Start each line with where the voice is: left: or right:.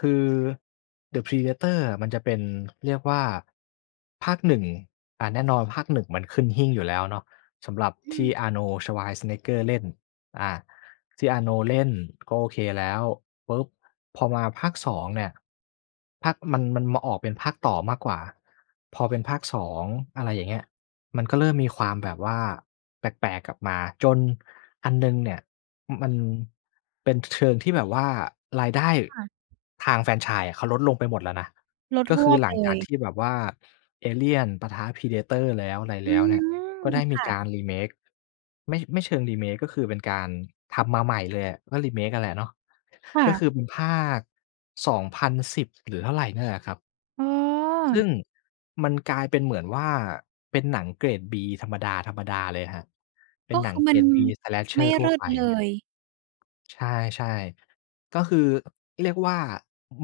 left: คือ The Predator อะ มันจะเป็น เรียกว่าภาค 1 อา แน่นอนภาค 1 มันขึ้นหิ้งอยู่แล้วเนาะ สำหรับ
right: อื
left: ที่
right: ม
left: Arnold Schwarzenegger เล่น อา ที่ Arnold เล่น ก็โอเคแล้ว ปุ๊บ พอมาภาค 2 เนี่ย ภาค มัน มันมาออกเป็นภาคต่อมากกว่า พอเป็นภาค 2 อะไรอย่างเงี้ย มันก็เริ่มมีความแบบว่าแปลก ๆ กลับมา จนอันหนึ่งเนี่ย อ มันเป็นเชิงที่แบบว่า รายได้
right: ค่ะ
left: ทางแฟรนไชส์อะเขาลดลงไปหมดแล้วนะ
right: ลด
left: ก็
right: ฮ
left: คื
right: ว
left: อ
right: บ
left: หลั
right: เล
left: งจาก
right: ย
left: ที่แบบว่าเอเลียน ปะทะ Predator แล้ว อะไร
right: อื
left: แล้วเนี่ย
right: ม
left: ก็ได้
right: ค
left: มี
right: ่ะ
left: การ remake ไม่ ไม่เชิง remake ก็คือเป็นการ ทำมาใหม่เลยอะ ก็ remake อะแหละเนาะ
right: ค่
left: ก็ค
right: ะ
left: ือเป็นภาค 2010 หรือเท่าไร นั่นแหละครับ
right: อ๋อ
left: ซึ่ง มันกลายเป็นเหมือนว่า เป็นหนังเกรดฺ B ธรรมดา ๆ เลยครับ เป
right: ก
left: ็น
right: ็
left: หน
right: ค
left: ั
right: ื
left: ง
right: อ
left: เ
right: ม
left: ก
right: ั
left: ร
right: น
left: ด B
right: ไม่
left: Slasher ท
right: เ
left: ั่
right: ล
left: ว
right: ิศ
left: ไป
right: เลย
left: ใช่ ๆ ก็คือ เรียกว่า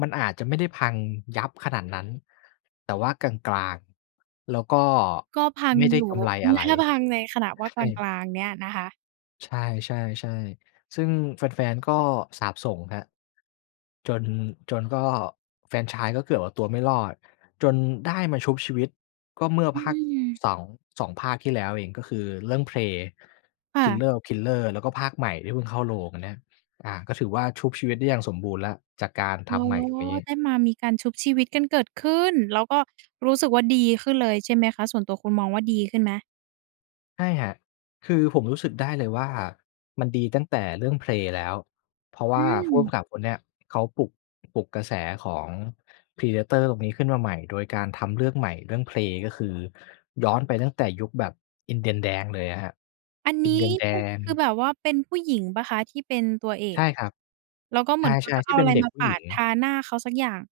left: มันอาจจะไม่ได้พังยับขนาดนั้น แต่ว่ากลาง ๆ แล้วก็
right: ก็พัง
left: ไม่ได
right: อ
left: ้
right: ยู
left: ก
right: ่
left: ำไร
right: งั้
left: อ
right: น
left: ะไ
right: ถ
left: ร
right: ้าพังในขณะ
left: ใช
right: ว่า กล
left: ่
right: าง ๆ เนี่ยนะคะ
left: ใช่ ๆ ๆ ซึ่งแฟน ๆ ก็สาปส่งครับ จน จนก็แฟรนไชส์ก็เกือบเอาตัวไม่รอด จนได้มาชุบชีวิตก็เมื่อ
right: อื
left: ภาค
right: ม
left: สอง 2 ภาคที่แล้วเองก็คือเรื่อง "Pray,
right: ค่ะ
left: Killer of Killers" แล้วก็ภาคใหม่ที่เพิ่งเข้าโรง อันเนี้ย อา ก็ถือว่าชุบชีวิตได้อย่างสมบูรณ์แล้ว จากการ
right: อ
left: ท
right: ๋อ
left: ำ ใหม่ตรงนี้
right: ได้มามีการชุบชีวิตกันเกิดขึ้น แล้วก็ รู้สึกว่าดีขึ้นเลยใช่ไหมคะ ส่วนตัวคุณมองว่าดีขึ้นไหม?
left: ใช่ครับ คือผมรู้สึกได้เลยว่ามันดีตั้งแต่เรื่อง "Pray" แล้ว เพราะว
right: อ
left: ่
right: ื
left: าผู้ก
right: ม
left: ำกับคนเนี้ย เขาปลุก ปลุกกระแสของ Predator ตรงนี้ขึ้นมาใหม่ โดยการทำเรื่องใหม่ เรื่อง "Pray" ก็คือย้อนไปตั้งแต่ยุคแบบอินเดียนแดงเลยอะครับ
right: อัน
left: อ
right: น
left: ิ
right: ี
left: นเด
right: ้
left: ียนแด
right: ป คือ
left: ง
right: แบบว่าเป็นผู้หญิงเปล่าคะที่เป็นตัวเอ
left: ใช
right: ก?
left: ่ครับ
right: แล้วก็เห
left: ใ
right: ม
left: ช
right: ือนเขา
left: ่
right: จะ
left: ๆ
right: เ
left: ท
right: อ
left: ี
right: า
left: ่เป
right: อะ
left: ็น
right: ไร
left: เด็
right: ม
left: ก
right: า
left: ผู
right: ป
left: ้ห
right: า
left: ญิ
right: ด
left: ง
right: ทาหน้าเขาสักอย่าง